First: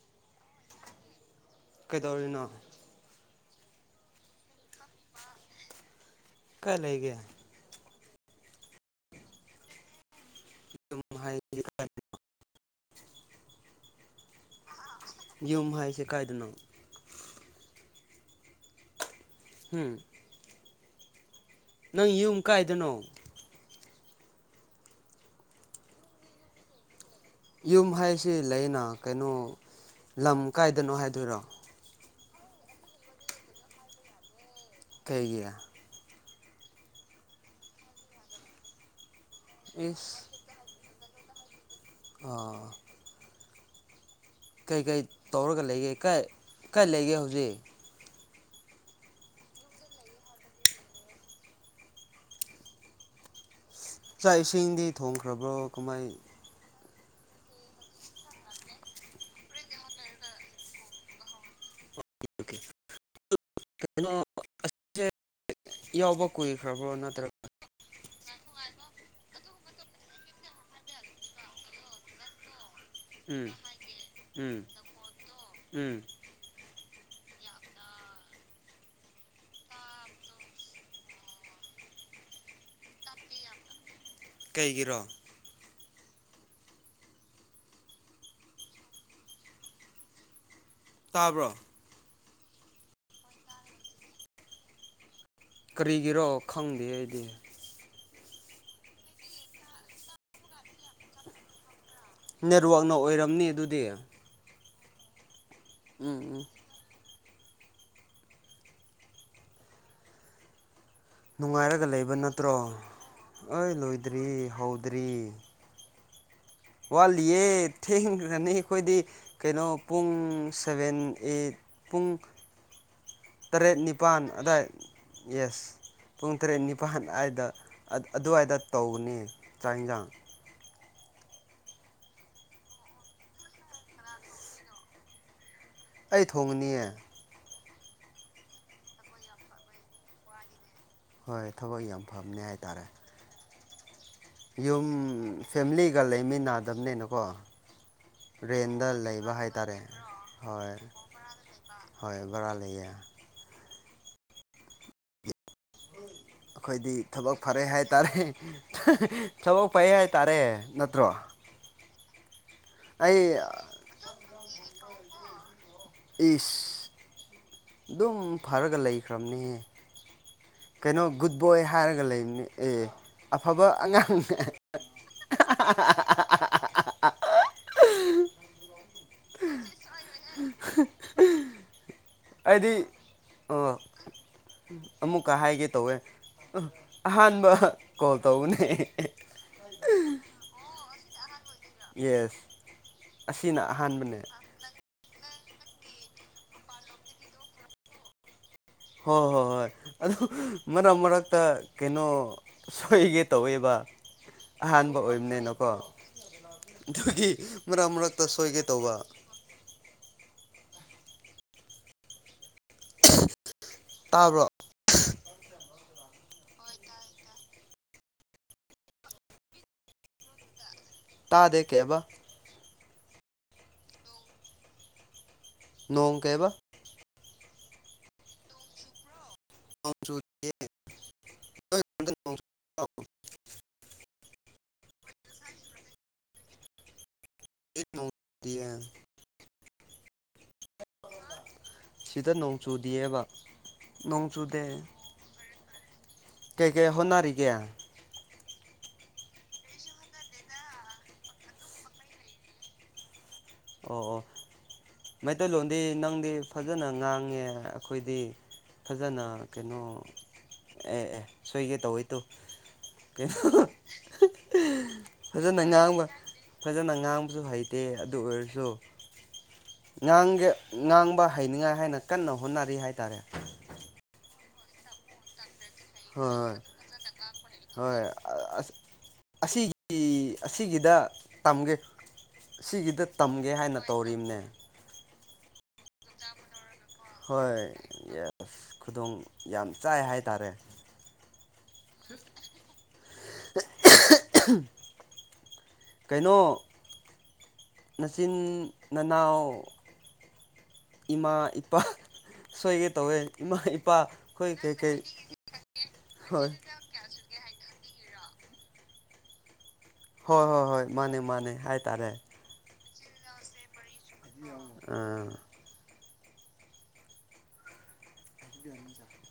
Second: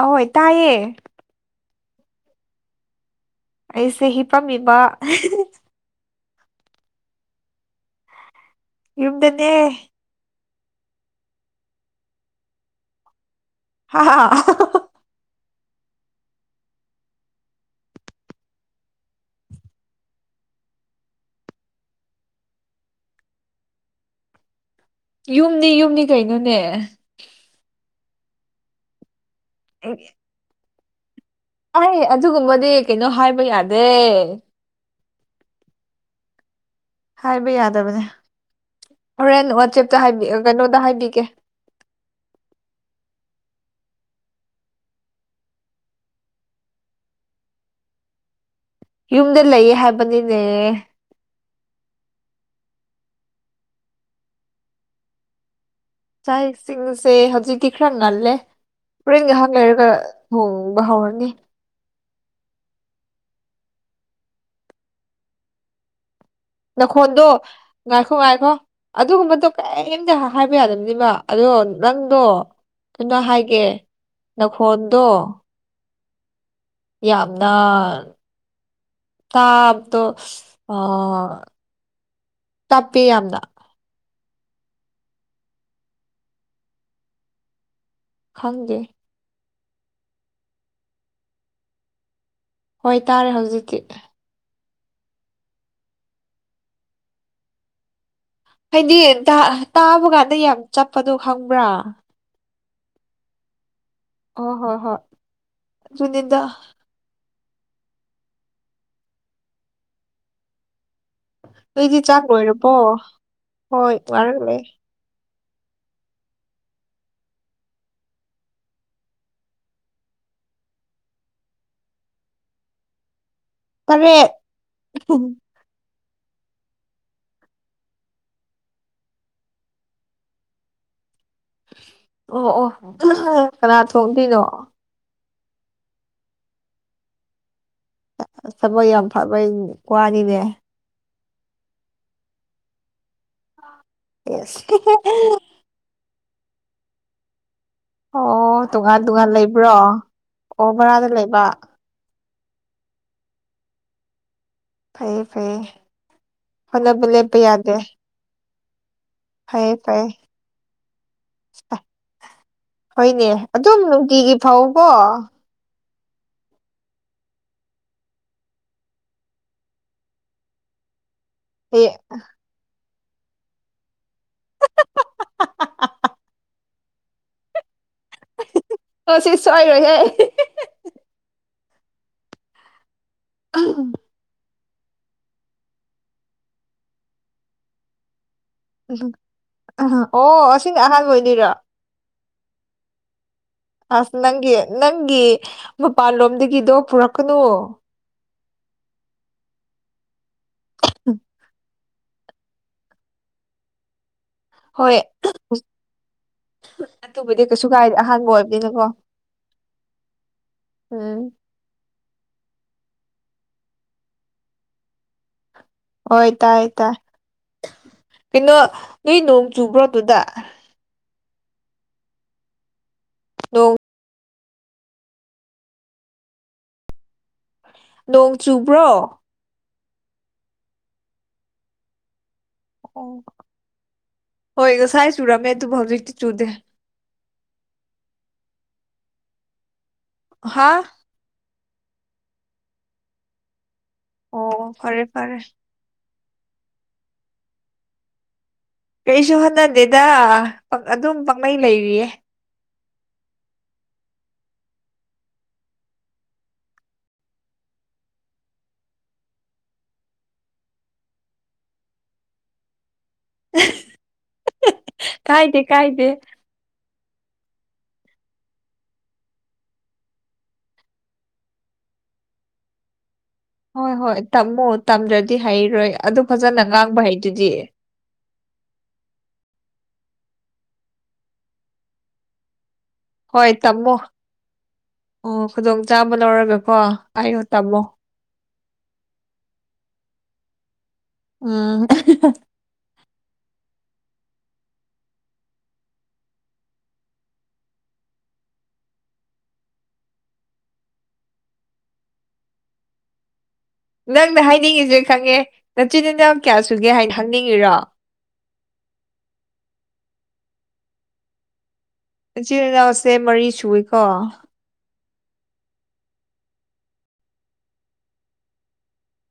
ꯑꯍꯣꯏ ꯇꯥꯏꯌꯦ ꯀꯩꯗꯧꯔꯤꯅꯣ ꯑꯩꯁꯦ ꯍꯤꯞꯄꯝꯃꯤꯕ ꯀꯥꯏ ꯂꯩꯒꯦ ꯌꯨꯝꯗꯅꯦ [unintelligible] ꯍꯥ ꯍꯥ ꯍꯥ ꯌꯨꯝ ꯍꯥꯏꯁꯦ ꯀꯥꯏꯗꯅꯣ ꯍꯨꯝ ꯅꯪ ꯌꯨꯝ ꯀꯥꯏꯗꯅꯣ ꯌꯨꯝꯅꯤ ꯌꯨꯝꯅꯤ ꯀꯩꯅꯣꯅꯦ ꯌꯨꯝ ꯍꯥꯏꯁꯤ ꯂꯩꯅꯥ ꯀꯩꯅꯣ ꯑꯦ ꯂꯝ ꯀꯥꯏꯗꯅꯣ ꯍꯥꯏꯗꯣꯏꯔꯣ ꯑꯥꯏ ꯑꯗꯨꯒꯨꯝꯕꯗꯤ ꯀꯩꯅꯣ ꯍꯥꯏꯕ ꯌꯥꯗꯦ ꯀꯩꯒꯤ ꯍꯥꯏꯕ ꯌꯥꯗꯕꯅꯦ ꯍꯣꯔꯦꯟ ꯋꯥꯆꯦꯞꯇ ꯏꯁ ꯍꯥꯏꯕꯤ ꯀꯩꯅꯣꯗ ꯍꯥꯏꯕꯤꯒꯦ ꯑꯥ ꯀꯩ ꯀꯩ ꯇꯧꯔꯒ ꯂꯩꯒꯦ ꯀꯥꯏ ꯀꯥꯏ ꯂꯩꯒꯦ ꯍꯧꯖꯤꯛ ꯌꯨꯝꯗ ꯂꯩꯌꯦ ꯍꯥꯏꯕꯅꯤꯅꯦ ꯆꯥꯛ ꯏꯁꯤꯡꯗꯤ ꯊꯣꯡꯈ꯭ꯔꯕ꯭ꯔꯣ ꯀꯃꯥꯏ ꯆꯥꯛ ꯏꯁꯤꯡꯁꯦ ꯍꯧꯖꯤꯛꯇꯤ ꯈꯔ ꯉꯜꯂꯦ ꯍꯣꯔꯦꯟ ꯉꯥꯏꯍꯥꯛ ꯂꯩꯔꯒ ꯊꯣꯡꯕ ꯍꯧꯔꯅꯤ ꯀꯩꯅꯣ ꯌꯧꯕ ꯅꯈꯣꯟꯗꯣ ꯉꯥꯏꯈꯣ ꯉꯥꯏꯈꯣ ꯑꯗꯨꯒꯨꯝꯕꯗꯣ ꯀꯩꯝꯇ ꯍꯥꯏꯕ ꯌꯥꯗꯕꯅꯦꯕ ꯑꯗꯣ ꯅꯪꯗꯣ ꯀꯩꯅꯣ ꯎꯝ ꯍꯥꯏꯒꯦ ꯎꯝ ꯅꯈꯣꯟꯗꯣ ꯎꯝ ꯌꯥꯝꯅ ꯇꯥꯕꯗꯣ ꯑ ꯇꯞꯄꯦ ꯌꯥꯝꯅ ꯀꯩꯒꯤꯔꯣ ꯈꯪꯗꯦ ꯇꯥꯕ꯭ꯔꯣ ꯍꯣꯏ ꯇꯥꯔꯦ ꯍꯧꯖꯤꯛꯇꯤ ꯀꯔꯤꯒꯤꯔꯣ ꯈꯪꯗꯦ ꯑꯩꯗꯤ ꯍꯥꯏꯗꯤ ꯇꯥꯕ ꯀꯥꯟꯗ ꯌꯥꯝ ꯆꯠꯄꯗꯣ ꯈꯪꯕ꯭ꯔꯥ ꯅꯦꯠꯋꯥꯛꯅ ꯑꯣꯏꯔꯝꯅꯤ ꯑꯗꯨꯗꯤ ꯑꯣ ꯍꯣꯏ ꯍꯣꯏ ꯑꯗꯨꯨꯅꯤꯗ ꯎꯝ ꯅꯨꯡꯉꯥꯏꯔꯒ ꯅꯣꯏꯗꯤ ꯂꯩꯕ ꯆꯥꯛ ꯅꯠꯇ꯭ꯔꯣ ꯂꯣꯏꯔꯕꯣ ꯑꯩ ꯍꯣꯏ ꯂꯣꯏꯗ꯭ꯔꯤ ꯋꯥꯔꯒ ꯂꯩ ꯍꯧꯗ꯭ꯔꯤ ꯋꯥꯠꯂꯤꯌꯦ ꯊꯦꯡꯈ꯭ꯔꯅꯤ ꯑꯩꯈꯣꯏꯗꯤ ꯀꯩꯅꯣ ꯄꯨꯡ ꯁꯚꯦꯟ ꯑꯩꯠ ꯄꯨꯡ ꯇꯔꯦꯠ ꯅꯤꯄꯥꯜ ꯑꯗꯥꯏ ꯌꯦꯁ ꯄꯨꯡ ꯇꯔꯦꯠ ꯅꯤꯄꯥꯜ ꯑꯗꯏꯗ ꯑꯗꯨꯋꯥꯏꯗ ꯇꯧꯅꯤ ꯆꯥꯛ ꯌꯦꯟꯁꯥꯡ ꯑꯣ ꯑꯣ ꯀꯅꯥ ꯊꯣꯡꯗꯣꯏꯅꯣ ꯑꯩ ꯊꯣꯡꯉꯅꯤꯌꯦ ꯊꯕꯛ ꯌꯥꯝ ꯐꯕꯩ ꯋꯥꯅꯤꯅꯦ ꯍꯣꯏ ꯊꯕꯛ ꯌꯥꯝ ꯐꯕꯅꯦ ꯍꯥꯏꯇꯥꯔꯦ ꯌꯦꯁ ꯌꯨꯝ ꯐꯦꯃꯤꯂꯤꯒ ꯂꯩꯃꯤꯟꯅꯗꯕꯅꯤꯅꯀꯣ ꯑꯣ ꯔꯦꯟꯗ ꯇꯣꯉꯥꯟ ꯇꯣꯉꯥꯟ ꯂꯩꯕ ꯂꯩꯕ꯭ꯔꯣ ꯍꯥꯏꯇꯥꯔꯦ ꯑꯣ ꯍꯣꯏ ꯕꯔꯥꯗ ꯂꯩꯕ ꯍꯣꯏ ꯕꯔꯥ ꯂꯩꯌꯦ ꯐꯩꯌꯦ ꯐꯩꯌꯦ ꯑꯩꯈꯣꯏꯗꯤ ꯍꯣꯠꯅꯕ ꯂꯦꯞꯄ ꯊꯕꯛ ꯐꯔꯦ ꯌꯥꯗꯦ ꯍꯥꯏꯇꯥꯔꯦ ꯊꯕꯛ ꯐꯩꯌꯦ ꯐꯩ ꯐꯩꯌꯦ ꯍꯥꯏꯇꯥꯔꯦ ꯅꯠꯇ꯭ꯔꯣ ꯑꯩ ꯍꯣꯏꯅꯦ ꯑꯗꯨꯝ ꯅꯨꯡꯇꯤꯒꯤ ꯐꯧꯀꯣ ꯏꯁ ꯑꯗꯨꯝ ꯐꯔꯒ ꯂꯩꯈ꯭ꯔꯕꯅꯦꯍꯦ ꯀꯩꯅꯣ ꯒꯨꯠ ꯕꯣꯏ ꯍꯌꯦ ꯍꯥꯏꯔꯒ ꯂꯩꯕꯅꯦ ꯑꯦ ꯑꯐꯕ ꯑꯉꯥꯡ ꯍꯥ ꯍꯥ ꯑꯍꯥ [unintelligible] ꯃꯁꯤ ꯁꯣꯏꯔꯣꯏꯍꯦ [unintelligible] ꯑꯩꯗꯤ ꯑꯣ ꯑꯃꯨꯛꯀ ꯍꯥꯏꯒꯦ ꯇꯧꯋꯦ ꯑꯍꯥꯟꯕ ꯀꯣꯜ ꯇꯧꯕꯅꯦ ꯑꯣ ꯑꯁꯤꯅ ꯑꯍꯥꯟꯕ ꯑꯣꯏꯗꯣꯏꯔꯣ ꯌꯦꯁ ꯑꯁꯤꯅ ꯑꯍꯥꯟꯕ ꯑꯁ ꯅꯪꯒꯤ ꯅꯪꯒꯤ ꯃꯄꯥꯟꯂꯣꯝꯗꯒꯤꯗꯣ ꯄꯨꯔꯛꯀꯅꯨ ꯍꯣꯏ ꯍꯣꯏ ꯍꯣꯏ ꯑꯗꯨ ꯃꯔꯛ ꯃꯔꯛꯇ ꯀꯩꯅꯣ ꯁꯣꯏꯒꯦ ꯇꯧꯋꯦꯕ ꯑꯍꯥꯟꯕ ꯍꯣꯏ ꯑꯣꯏꯕꯅꯤꯅꯀꯣ ꯑꯗꯨꯒꯤ ꯑꯗꯨꯕꯨꯗꯤ ꯀꯩꯁꯨ ꯃꯔꯛ ꯀꯥꯏꯗꯦ ꯃꯔꯛꯇ ꯑꯍꯥꯟꯕ ꯁꯣꯏꯒꯦ ꯑꯣꯏꯕꯅꯤꯅꯀꯣ ꯇꯧꯕ ꯎꯝ ꯇꯥꯕ꯭ꯔꯣ ꯍꯣꯏ ꯇꯥꯏ ꯇꯥꯏ ꯀꯩꯅꯣ ꯅꯣꯏ ꯅꯣꯡ ꯆꯨꯕ꯭ꯔꯣ ꯑꯗꯨꯗ ꯇꯥꯗꯦ ꯀꯩꯕ ꯑꯣ ꯅꯣꯡ ꯀꯩꯕ ꯅꯣꯡ ꯆꯨꯕ꯭ꯔꯣ ꯆ [unintelligible] ꯑꯣ ꯍꯣꯏ ꯉꯁꯥꯏ ꯆꯨꯔꯝꯃꯦ ꯑꯗꯨꯕꯨ ꯍꯧꯖꯤꯛꯇꯤ ꯆꯨꯗꯦ [unintelligible] ꯍꯥ ꯁꯤꯗ ꯅꯣꯡ ꯆꯨꯗꯤꯑꯕ ꯅꯣꯡ ꯑꯣ ꯆꯨꯗꯦ ꯐꯔꯦ ꯐꯔꯦ ꯀꯩꯀꯩ ꯍꯣꯠꯅꯔꯤꯒꯦ ꯀꯩꯁꯨ ꯍꯣꯠꯅꯗꯦꯗ ꯑꯗꯨꯝ ꯄꯪꯅꯩ ꯂꯩꯔꯤꯌꯦ ꯑꯣ ꯑꯣ ꯃꯩꯇꯩꯂꯣꯟꯗꯤ ꯅꯪꯗꯤ ꯐꯖꯅ ꯉꯥꯡꯉꯦ ꯑꯩꯈꯣꯏꯗꯤ ꯐꯖꯅ ꯀꯩꯅꯣ ꯑꯦ ꯑꯦ ꯁꯣꯏꯒꯦ ꯇꯧꯋꯦ ꯇꯨ ꯀꯩꯅꯣ ꯀꯥꯏꯗꯦ ꯐꯖꯅ ꯀꯥꯏꯗꯦ ꯉꯥꯡꯕ [unintelligible] ꯐꯖꯅ ꯉꯥꯡꯕꯖꯨ ꯍꯩꯇꯦ ꯑꯗꯨ ꯑꯣꯏꯔꯖꯨ ꯑꯗꯣ ꯉꯥꯡꯒꯦ ꯉꯥꯡꯕ ꯍꯩꯅꯤꯡꯉꯥꯏ ꯍꯥꯏꯅ ꯀꯟꯅ ꯍꯣꯠꯅꯔꯤ ꯍꯥꯏꯇꯥꯔꯦ ꯍꯣꯏ ꯍꯣꯏ ꯇꯝꯃꯨ ꯇꯝꯗ꯭ꯔꯗꯤ ꯍꯩꯔꯣꯏ ꯑꯗꯨꯛ ꯐꯖꯅ ꯉꯥꯡꯕ ꯍꯩꯗꯨꯗꯤ ꯑ ꯑꯁꯤꯒꯤ ꯑꯁꯤꯒꯤꯗ ꯇꯝꯒꯦ ꯑꯁꯤꯒꯤꯗ ꯍꯣꯏ ꯇꯝꯃꯣ ꯑꯣ ꯈꯨꯗꯣꯡꯆꯥꯥꯕ ꯂꯧꯔꯒꯀꯣ ꯑꯩꯌꯣ ꯍꯣꯏ ꯇꯝꯃꯣ ꯌꯦꯁ ꯈꯨꯗꯣꯡ ꯌꯥꯝ ꯆꯥꯏ ꯍꯥꯏꯇꯥꯔꯦ ꯎꯝ ꯀꯩꯅꯣ ꯅꯆꯤꯟ ꯅꯅꯥꯎ ꯏꯃꯥ ꯏꯄꯥ ꯁꯣꯏꯒꯦ ꯇꯧꯋꯦ ꯏꯃꯥ ꯏ ꯅꯪꯅ ꯍꯥꯏꯅꯤꯡꯉꯤꯁꯦ ꯈꯪꯉꯦ ꯅꯆꯤꯟꯤꯟ ꯅꯎ ꯍꯣꯏ ꯀꯌꯥ ꯁꯨꯒꯦ ꯍꯥꯏꯅ ꯍꯪꯅꯤꯡꯉꯤꯔꯣ ꯍꯣꯏ ꯍꯣꯏ ꯍꯣꯏ ꯃꯥꯅꯦ ꯃꯥꯅꯦ ꯍꯥꯏꯇꯥꯔꯦ ꯏꯆꯤꯜ ꯏꯅꯥꯎꯁꯦ ꯃꯔꯤ ꯁꯨꯏꯀꯣ ꯎꯝ [unintelligible]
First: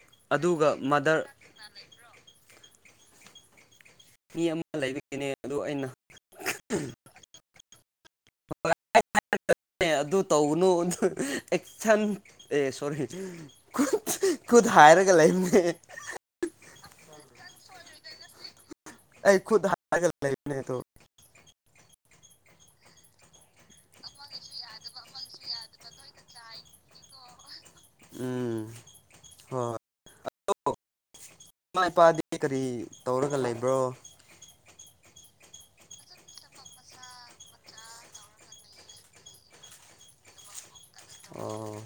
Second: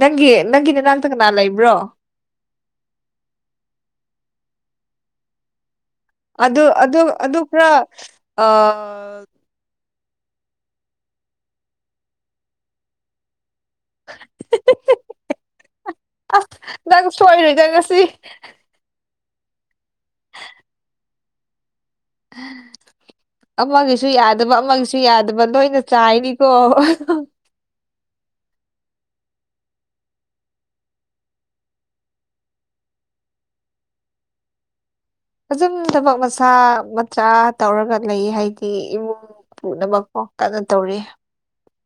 ꯅꯪꯒꯤ ꯅꯪꯒꯤ ꯑꯗꯨꯒ ꯅꯅꯥꯇ ꯃꯥꯗꯔ ꯀꯅꯥ ꯂꯩꯕ꯭ꯔꯣ ꯃꯤ ꯑꯃ ꯂꯩꯕꯒꯤꯅꯦ ꯑꯗꯨ ꯑꯩꯅ ꯑꯗꯨ ꯑꯗꯨ ꯑꯗꯨ ꯈ꯭ꯔ ꯑ ꯑꯦ ꯑꯗꯨ ꯇꯧꯅꯨ ꯑꯗꯨ ꯑꯦꯛꯁꯟ ꯑꯦ ꯁꯣꯔꯤ ꯈꯨꯠ ꯈꯨꯠ ꯍꯥꯏꯔꯒ ꯂꯩꯝꯃꯦ ꯑꯁ ꯅꯪ ꯁꯣꯏꯔꯣꯏ ꯗ ꯉꯁꯤ ꯑꯩ ꯈꯨꯠ ꯍꯥꯏꯔ ꯂꯩꯕꯅꯦ ꯑꯗꯣ [unintelligible] ꯑꯃꯒꯤꯁꯨ ꯌꯥꯗꯕ ꯑꯃꯒꯤꯁꯨ ꯌꯥꯗꯕ ꯂꯣꯏꯅ ꯆꯥꯏꯅꯤꯀꯣ ꯎꯝ ꯍꯣꯏ ꯑꯗꯣ ꯏꯃꯥ ꯏꯄꯥꯗꯤ ꯀꯔꯤ ꯇꯧꯔꯒ ꯂꯩꯕ꯭ꯔꯣ꯫ ꯑꯗꯨꯝ ꯊꯕꯛ ꯃꯆꯥ ꯃꯆꯥ ꯇꯧꯔꯒ ꯂꯩ ꯍꯥꯏꯗꯤ ꯏꯃꯨꯡ ꯄꯨꯅꯕꯄꯣ ꯀꯟꯅ ꯇꯧꯔꯤꯌꯦ꯫ ꯑꯣ꯫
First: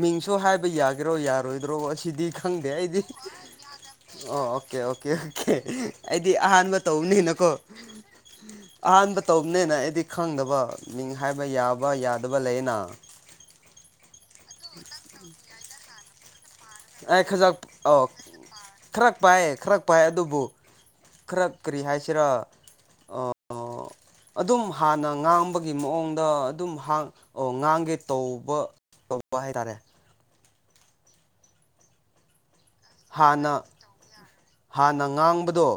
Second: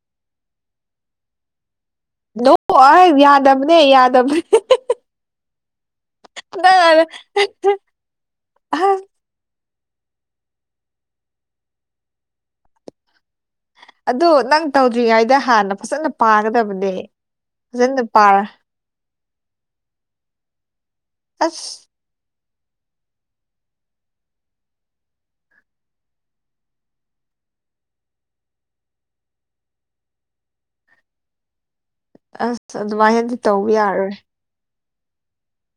ꯃꯤꯡꯁꯨ ꯍꯥꯏꯕ ꯌꯥꯒꯦꯔꯣ ꯌꯥꯔꯣꯏꯗ꯭ꯔꯣ ꯑꯁꯤ ꯁꯤꯗꯤ ꯅꯣ ꯈꯪꯗꯦ ꯑꯩꯗꯤ ꯑꯩ ꯑꯣꯏꯁ ꯌꯥꯗꯕꯅꯦ ꯌꯥꯗꯕꯅꯤ ꯑꯣ ꯌꯥꯗꯕꯅꯦ ꯑꯣꯀꯦ ꯑꯣꯀꯦ ꯑꯣꯀꯦ꯫ ꯑꯩꯗꯤ ꯑꯍꯥꯟꯕ ꯅꯪ ꯇꯧꯕꯅꯤꯅꯀꯣ ꯑꯁ ꯑꯍꯥꯟꯕ ꯇꯧꯕꯅꯤꯅ ꯑꯩꯗꯤ ꯈꯪꯗꯕ ꯃꯤꯡ ꯍꯥꯏꯕ ꯌꯥꯕ ꯌꯥꯗꯕ ꯂꯩꯌꯦꯅ꯫ ꯑꯗꯣ ꯅꯪ ꯇꯧꯗ꯭ꯔꯤꯉꯩꯗ ꯍꯥꯟꯅ ꯐꯖꯅ ꯄꯥꯒꯗꯕꯅꯤ꯫ ꯑꯩ ꯈꯖꯛ ꯑꯣ [unintelligible] ꯈꯔ ꯄꯥꯏꯌꯦ ꯈꯔ ꯄꯥꯏ ꯑꯗꯨꯕꯨ ꯈꯔ ꯀꯔꯤ ꯑꯁ ꯍꯥꯏꯁꯤꯔ ꯑꯣ ꯑꯣ꯫ ꯑꯗꯨꯝ ꯍꯥꯟꯅ ꯉꯥꯡꯕꯒꯤ ꯃꯑꯣꯡꯗ ꯑꯗꯨꯝ ꯉꯥꯡꯒꯦ ꯇꯧꯕ꯫ ꯇꯧꯕ ꯍꯥꯏꯇꯥꯔꯦ꯫ ꯑꯁ ꯑꯗꯨꯃꯥꯏꯅꯗꯤ ꯍꯥꯟꯅ ꯇꯧꯕ ꯌꯥꯔꯔꯣꯏ꯫ ꯍꯥꯟꯅ ꯉꯥꯡꯕꯗꯣ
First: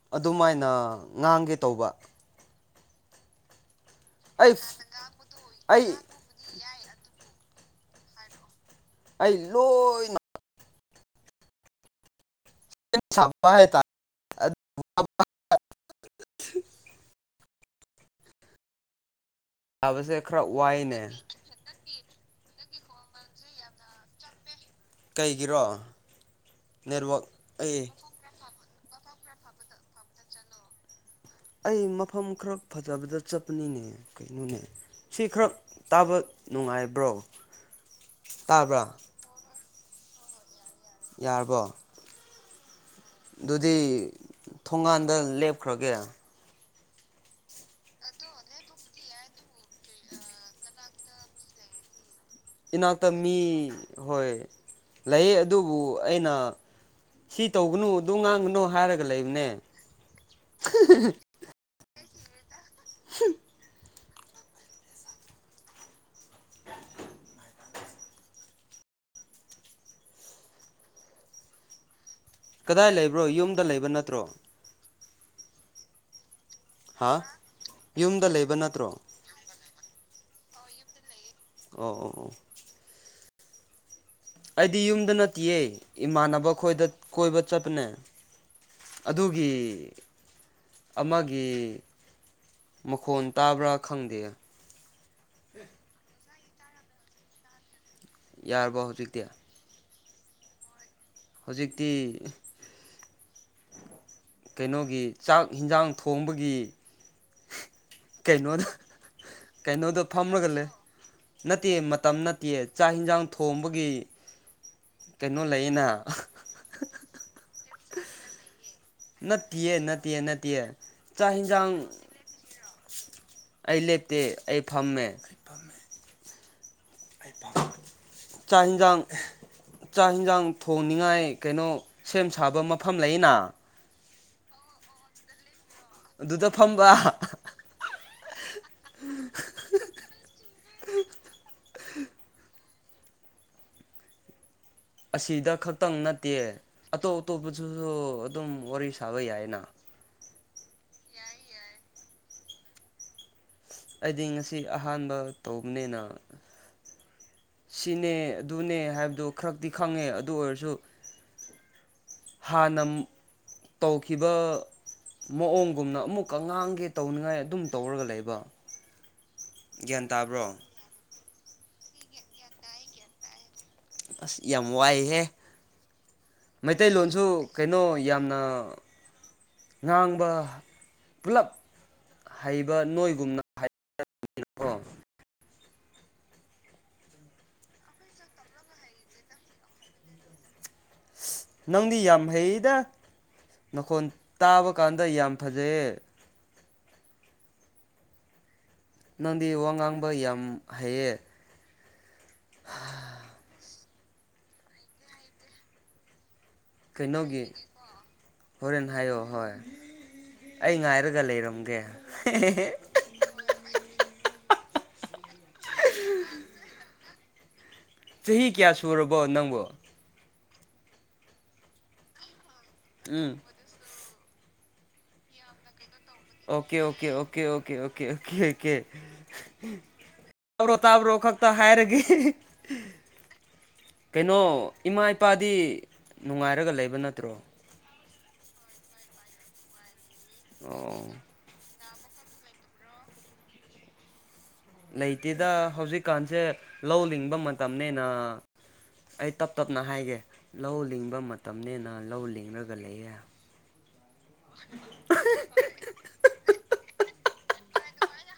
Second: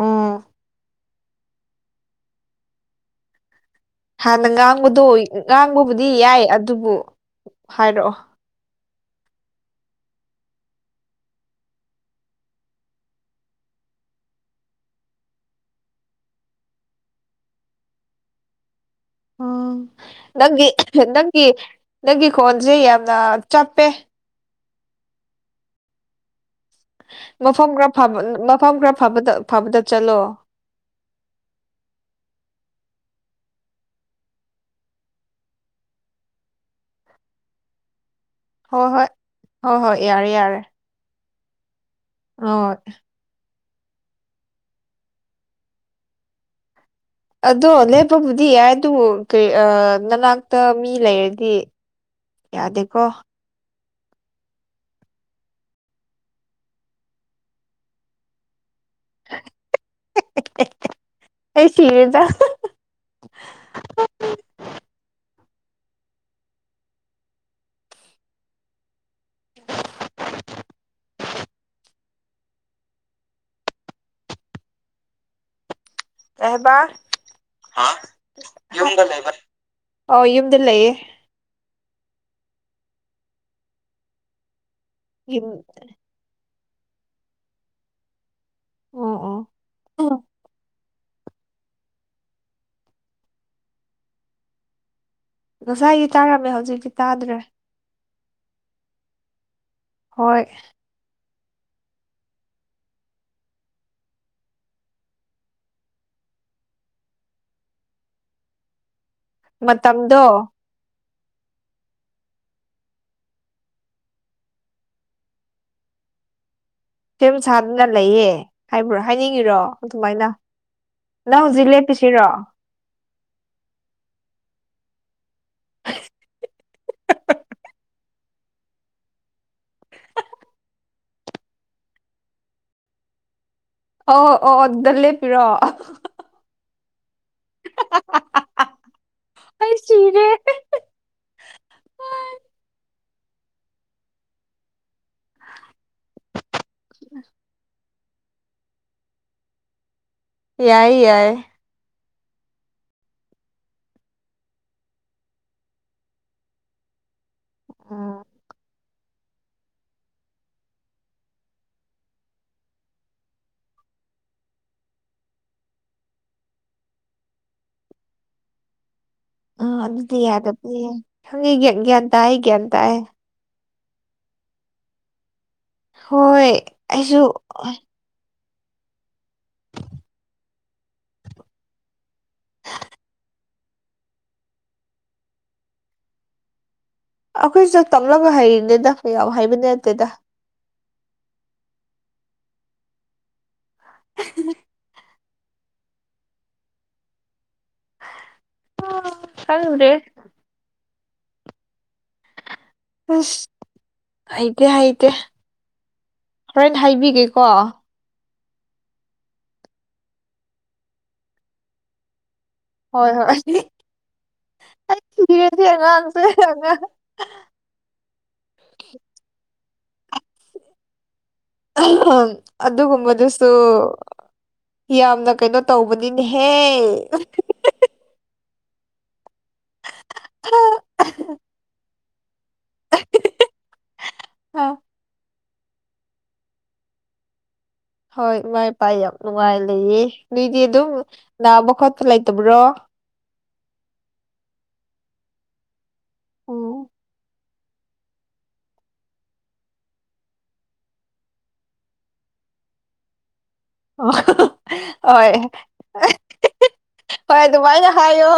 ꯎꯝ ꯑꯗꯨꯃꯥꯏꯅ ꯉꯥꯡꯒꯦ ꯇꯧꯕ꯫ ꯍꯥꯟꯅ ꯑꯩ ꯉꯥꯡꯕꯗꯣ ꯑꯩ ꯉꯥꯡꯕꯕꯨꯗꯤ ꯌꯥꯏ ꯑꯗꯨꯕꯨ ꯍꯥꯏꯔꯛꯑꯣ꯫ ꯑꯩ ꯂꯣꯏ [unintelligible] ꯑꯗꯨ ꯑꯣ ꯁꯥꯕꯁꯦ ꯈꯔ ꯅꯪꯒꯤ ꯋꯥꯏꯅꯦ ꯅꯪꯒꯤ ꯅꯪꯒꯤ ꯈꯣꯟꯖꯦ ꯌꯥꯝꯅ ꯆꯞꯄꯦ꯫ ꯀꯩꯒꯤꯔꯣ꯫ ꯅꯦꯠꯋꯥꯛ꯫ ꯃꯐꯝ ꯈꯔ ꯑꯩ ꯐꯕ ꯃꯐꯝ ꯈꯔ ꯐꯕꯗ ꯐꯕꯗ ꯆꯠꯂꯣ ꯑꯩ ꯃꯐꯝ ꯈꯔ ꯐꯖꯕꯗ ꯆꯠꯄꯅꯤꯅꯦ ꯀꯩꯅꯣꯅꯦ ꯁꯤ ꯈꯔ ꯇꯥꯕ ꯅꯨꯡꯉꯥꯏꯕ꯭ꯔꯣ ꯇꯥꯕ꯭ꯔꯥ ꯍꯣꯏ ꯍꯣꯏ ꯍꯣꯏ ꯍꯣꯏ ꯌꯥꯔꯦ ꯌꯥꯔꯦ ꯌꯥꯔꯕꯣ ꯑ ꯑꯗꯨꯗꯤ ꯊꯣꯡꯒꯥꯟꯗ ꯂꯦꯞꯈ꯭ꯔꯒꯦ ꯑꯗꯣ ꯂꯦꯞꯄꯕꯨꯗꯤ ꯌꯥꯏ ꯑꯗꯨ ꯀꯔꯤ ꯅꯅꯥꯛꯇ ꯃꯤ ꯂꯩꯔꯗꯤ ꯌꯥꯗꯦꯀꯣ ꯏꯅꯥꯛꯇ ꯃꯤ ꯍꯣꯏ ꯂꯩ ꯑꯗꯨꯕꯨ ꯑꯩꯅ ꯁꯤ ꯇꯧꯒꯅꯨ ꯑꯗꯨ ꯉꯥꯡꯒꯅꯨ ꯍꯥꯏꯔꯒ ꯂꯩꯕꯅꯦ ꯑꯩ ꯁꯤꯔꯦꯗ ꯀꯗꯥꯏ ꯂꯩꯕ꯭ꯔꯣ ꯌꯨꯝꯗ ꯂꯩꯕ ꯅꯠꯇ꯭ꯔꯣ ꯀꯩꯍꯥꯏꯕ ꯍꯥ ꯑ ꯌꯨꯝꯗ ꯂꯩꯕ ꯅꯠꯇ꯭ꯔꯣ ꯌꯨꯝꯗ ꯂꯩꯕ ꯑꯧ ꯌꯨꯝꯗ ꯂꯩꯌꯦ꯫ ꯑꯣ ꯑꯣ ꯑꯣ꯫ ꯑꯩꯗꯤ ꯌꯨꯝꯗ ꯌꯨꯝ ꯅꯠꯇꯤꯌꯦ ꯏꯃꯥꯟꯅꯕ ꯈꯣꯏꯗ ꯀꯣꯏꯕ ꯆꯠꯄꯅꯦ꯫ ꯑꯣ ꯑꯗꯨꯒꯤ ꯑꯣ ꯑꯃꯒꯤ ꯃꯈꯣꯟ ꯇꯥꯕ꯭ꯔꯥ ꯈꯪꯗꯦ꯫ ꯉꯁꯥꯏꯗꯤ ꯇꯥꯔꯝꯃꯦ ꯍꯧꯖꯤꯛꯇꯤ ꯇꯥꯗ꯭ꯔꯦ꯫ ꯌꯥꯔꯕꯣ ꯍꯧꯖꯤꯛꯇꯤ꯫ ꯍꯣꯏ꯫ ꯍꯧꯖꯤꯛꯇꯤ ꯀꯩꯅꯣꯒꯤ ꯆꯥꯛ ꯍꯤꯟꯖꯥꯡ ꯊꯣꯡꯕꯒꯤ ꯀꯩꯅꯣꯗ ꯀꯩꯅꯣꯗ ꯃꯇꯝꯗꯣ ꯐꯝꯃꯒꯂꯩ [unintelligible] ꯅꯠꯇꯤꯌꯦ ꯃꯇꯝ ꯅꯠꯇꯤꯌꯦ ꯆꯥꯛ ꯏꯟꯁꯥꯡ ꯊꯣꯡꯕꯒꯤ ꯀꯩꯅꯣ ꯂꯩꯌꯦꯅ꯫ ꯁꯦꯝ ꯁꯥꯗꯅ ꯂꯩꯌꯦ꯫ ꯍꯥꯏꯕ꯭ꯔꯣ ꯍꯥꯏꯅꯤꯡꯉꯤꯔꯣ ꯅꯠꯇꯤꯌꯦ ꯅꯠꯇꯤꯌꯦ ꯑꯗꯨꯃꯥꯏꯅ ꯅꯠꯇꯤꯌꯦ ꯆꯥꯛ ꯅꯪ ꯍꯧꯖꯤꯛ ꯍꯤꯟꯖꯥꯡ ꯂꯦꯞꯄꯤꯁꯤꯔꯣ꯫ ꯑꯩ ꯂꯦꯝꯇꯦ ꯑꯩ ꯐꯝꯃꯦ ꯑꯩ ꯄ ꯆꯥꯛ ꯌꯦꯟꯁꯥꯡ ꯆꯥꯛ ꯏꯟꯁꯥꯡ ꯊꯣꯡꯅꯤꯉꯥꯏ ꯀꯩꯅꯣ ꯁꯦꯝ ꯁꯥꯕ ꯃꯐꯝ ꯂꯩꯌꯦꯅ ꯑꯣ ꯑꯣ ꯑꯗꯨꯗ ꯂꯦꯞꯄꯤꯔꯣ ꯑꯗꯨꯗ ꯐꯝꯕ [inaudible] ꯑꯩ ꯁꯤꯔꯦ [inaudible] ꯑꯁꯤꯗ ꯈꯛꯇꯪ ꯅꯠꯇꯦ ꯑꯇꯣꯞ ꯑꯇꯣꯞꯄꯗꯁꯨ ꯑꯗꯨꯝ ꯋꯥꯔꯤ ꯁꯥꯕ ꯌꯥꯏꯅ ꯌꯥꯏ ꯌꯥꯏ ꯑꯩꯗꯤ ꯉꯁꯤ ꯑꯍꯥꯟꯕ ꯇꯧꯕꯅꯤꯅ ꯁꯤꯅꯦ ꯎꯝ ꯑꯗꯨꯅꯦ ꯍꯥꯏꯕꯗꯨ ꯈꯔꯛꯇꯤ ꯈꯪꯉꯦ ꯑꯗꯨ ꯑꯣꯏꯔꯁꯨ ꯍꯥꯟꯅ ꯇꯧꯈꯤꯕ ꯃꯑꯣꯡꯒꯨꯝꯅ ꯑꯃꯨꯛꯀ ꯉꯥꯡꯒꯦ ꯇꯧꯅꯤꯡꯉꯥꯏ ꯑꯗꯨꯝ ꯇꯧꯔꯒ ꯂꯩꯕ ꯑꯥ ꯒ꯭ꯌꯥꯟ ꯑꯗꯨꯗꯤ ꯇꯥꯕ꯭ꯔꯣ ꯌꯥꯗꯕꯅꯦ ꯈꯪꯉꯦ ꯒ꯭ꯌꯥꯟ ꯇꯥꯢ ꯒ꯭ꯌꯥꯟ ꯇꯥꯢ ꯑꯁ ꯌꯥꯝ ꯋꯥꯏꯍꯦ ꯍꯣꯏ ꯑꯩꯁꯨ ꯃꯩꯇꯩꯂꯣꯟꯁꯨ ꯀꯩꯅꯣ ꯌꯥꯝꯅ ꯉꯥꯡꯕ ꯄꯨꯂꯞ ꯍꯩꯕ ꯅꯣꯏꯒꯨꯝꯅ ꯍꯥꯏ ꯑꯩꯈꯣꯏꯁꯨ ꯇꯥꯝꯂꯒ ꯍꯩꯔꯤꯅꯦꯗ ꯀꯌꯥꯝ ꯍꯥꯏꯕꯗꯤ ꯅꯠꯇꯦꯗ ꯑꯁ ꯅꯪꯗꯤ ꯌꯥꯝ ꯍꯩꯗ ꯅꯈꯣꯜ ꯇꯥꯕ ꯀꯥꯟꯗ ꯌꯥꯝ ꯐꯖꯩꯌꯦ ꯅꯪꯗꯤ ꯋꯥ ꯈꯪꯗ꯭ꯔꯦ ꯉꯥꯡꯕ ꯌꯥꯝ ꯍꯩꯌꯦ ꯎ [inaudible] ꯑꯁ ꯍꯩꯇꯦ ꯍꯩꯇꯦ ꯍꯣꯔꯦꯟ ꯍꯥꯏꯕꯤꯒꯦꯀꯣ ꯀꯩꯅꯣꯒꯤ ꯍꯣꯔꯦꯟ ꯍꯥꯏꯌꯣ ꯍꯣꯏ ꯑꯩ ꯉꯥꯏꯔꯒ ꯂꯩꯔꯝꯒꯦ ꯍꯣꯏ ꯍꯣꯏ ꯑꯩ ꯁꯤꯔꯦ ꯁꯤ ꯑꯉꯥꯡꯁꯦ ꯑꯉꯥꯡꯁꯦ ꯆꯍꯤ ꯀꯌꯥ ꯁꯨꯔꯕꯣ ꯅꯪꯕꯨ ꯎꯝ ꯑꯗꯨꯒꯨꯝꯕꯗꯨꯁꯨ ꯌꯥꯝꯅ ꯀꯩꯅꯣ ꯇꯧꯕꯅꯤꯅꯦꯍꯦ okay okay okay okay okay okay okay ꯇꯥꯕ꯭ꯔꯣ ꯇꯥꯕ꯭ꯔꯣ ꯈꯛꯇ ꯍꯥꯏꯔꯒꯦ ꯀꯩꯅꯣ ꯑ ꯏꯃꯥ ꯏꯄꯥꯗꯤ ꯅꯨꯡꯉꯥꯏꯔꯒ ꯂꯩꯕ ꯅꯠꯇ꯭ꯔꯣ ꯍꯣꯏ ꯏꯃꯥ ꯏꯄꯥꯥ ꯌꯥꯝ ꯅꯨꯡꯉꯥꯏ ꯂꯩꯌꯦ ꯅꯣꯏꯗꯤ ꯑꯗꯨꯝ ꯑꯣ ꯅꯥꯕ ꯈꯣꯠꯄ ꯂꯩꯇꯕ꯭ꯔꯣ ꯂꯩꯇꯦꯗ ꯍꯧꯖꯤꯛꯀꯥꯟꯁꯦ ꯎꯝ ꯂꯧ ꯂꯤꯡꯕ ꯃꯇꯝꯅꯤꯅ ꯑꯩ ꯇꯞ ꯇꯞꯅ ꯍꯥꯏꯒꯦ ꯂꯧ ꯂꯤꯡꯕ ꯃꯇꯝꯅꯤꯅ ꯂꯧ ꯂꯤꯡꯉꯥꯒ ꯂꯩꯌꯦ ꯍꯣꯏ ꯍꯣꯏ ꯑꯗꯨꯃꯥꯏꯅ ꯍꯥꯏꯌꯣ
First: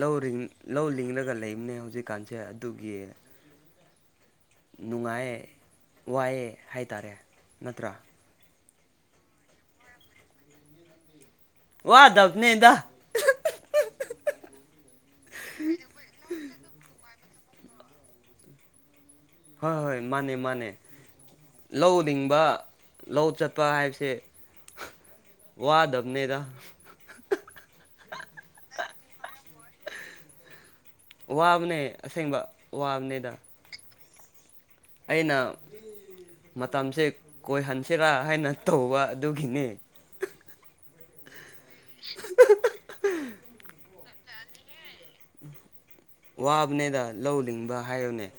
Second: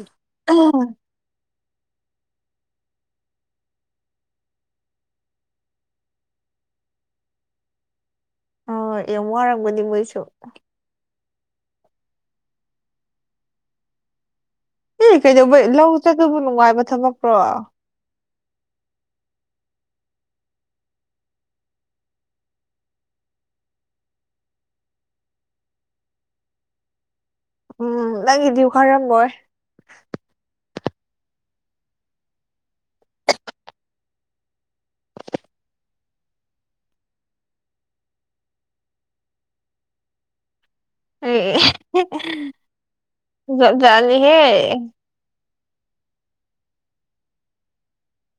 ꯂꯧ ꯂꯧ ꯂꯤꯡꯡꯂꯒ ꯂꯩꯕꯅꯦ ꯍꯧꯖꯤꯛꯀꯥꯟꯁꯦ ꯑꯗꯨꯒꯤ ꯅꯨꯡꯉꯥꯏꯌꯦ ꯋꯥꯏꯑꯦ ꯍꯥꯏꯇꯥꯔꯦ ꯅꯠꯇ꯭ꯔꯥ ꯑ ꯌꯥꯝ ꯋꯥꯔꯝꯒꯗꯤ ꯃꯣꯏꯁꯨ ꯋꯥꯗꯕꯅꯤꯗ ꯑꯦ ꯀꯩꯗꯧꯕꯩ ꯂꯧ ꯆꯠꯕꯕꯨ ꯅꯨꯡꯉꯥꯏꯕ ꯊꯕꯛꯔꯣ ꯍꯣꯏ ꯍꯣꯏ ꯃꯥꯅꯦ ꯃꯥꯅꯦ ꯂꯧ ꯂꯤꯡꯕ ꯂꯧ ꯆꯠꯄ ꯍꯥꯏꯕꯁꯦ ꯋꯥꯗꯕꯅꯦꯗ ꯎꯝ ꯅꯪ ꯒꯤꯗꯤ ꯋꯥꯔꯝꯃꯣꯏ ꯋꯥꯕꯅꯦ ꯑꯁꯦꯡꯕ ꯋꯥꯕꯅꯦꯗ ꯑꯩꯅ ꯃꯇꯝꯁꯦ ꯀꯣꯏꯍꯟꯁꯤꯔꯥ ꯍꯥꯏꯅ ꯇꯧꯕ ꯑꯗꯨꯒꯤꯅꯦ ꯑꯦ ꯖꯥꯠ ꯖꯥꯠꯅꯤꯍꯦ ꯋꯥꯕꯅꯦꯗ ꯂꯧ ꯂꯤꯡꯕ ꯍꯥꯏꯌꯨꯅꯦ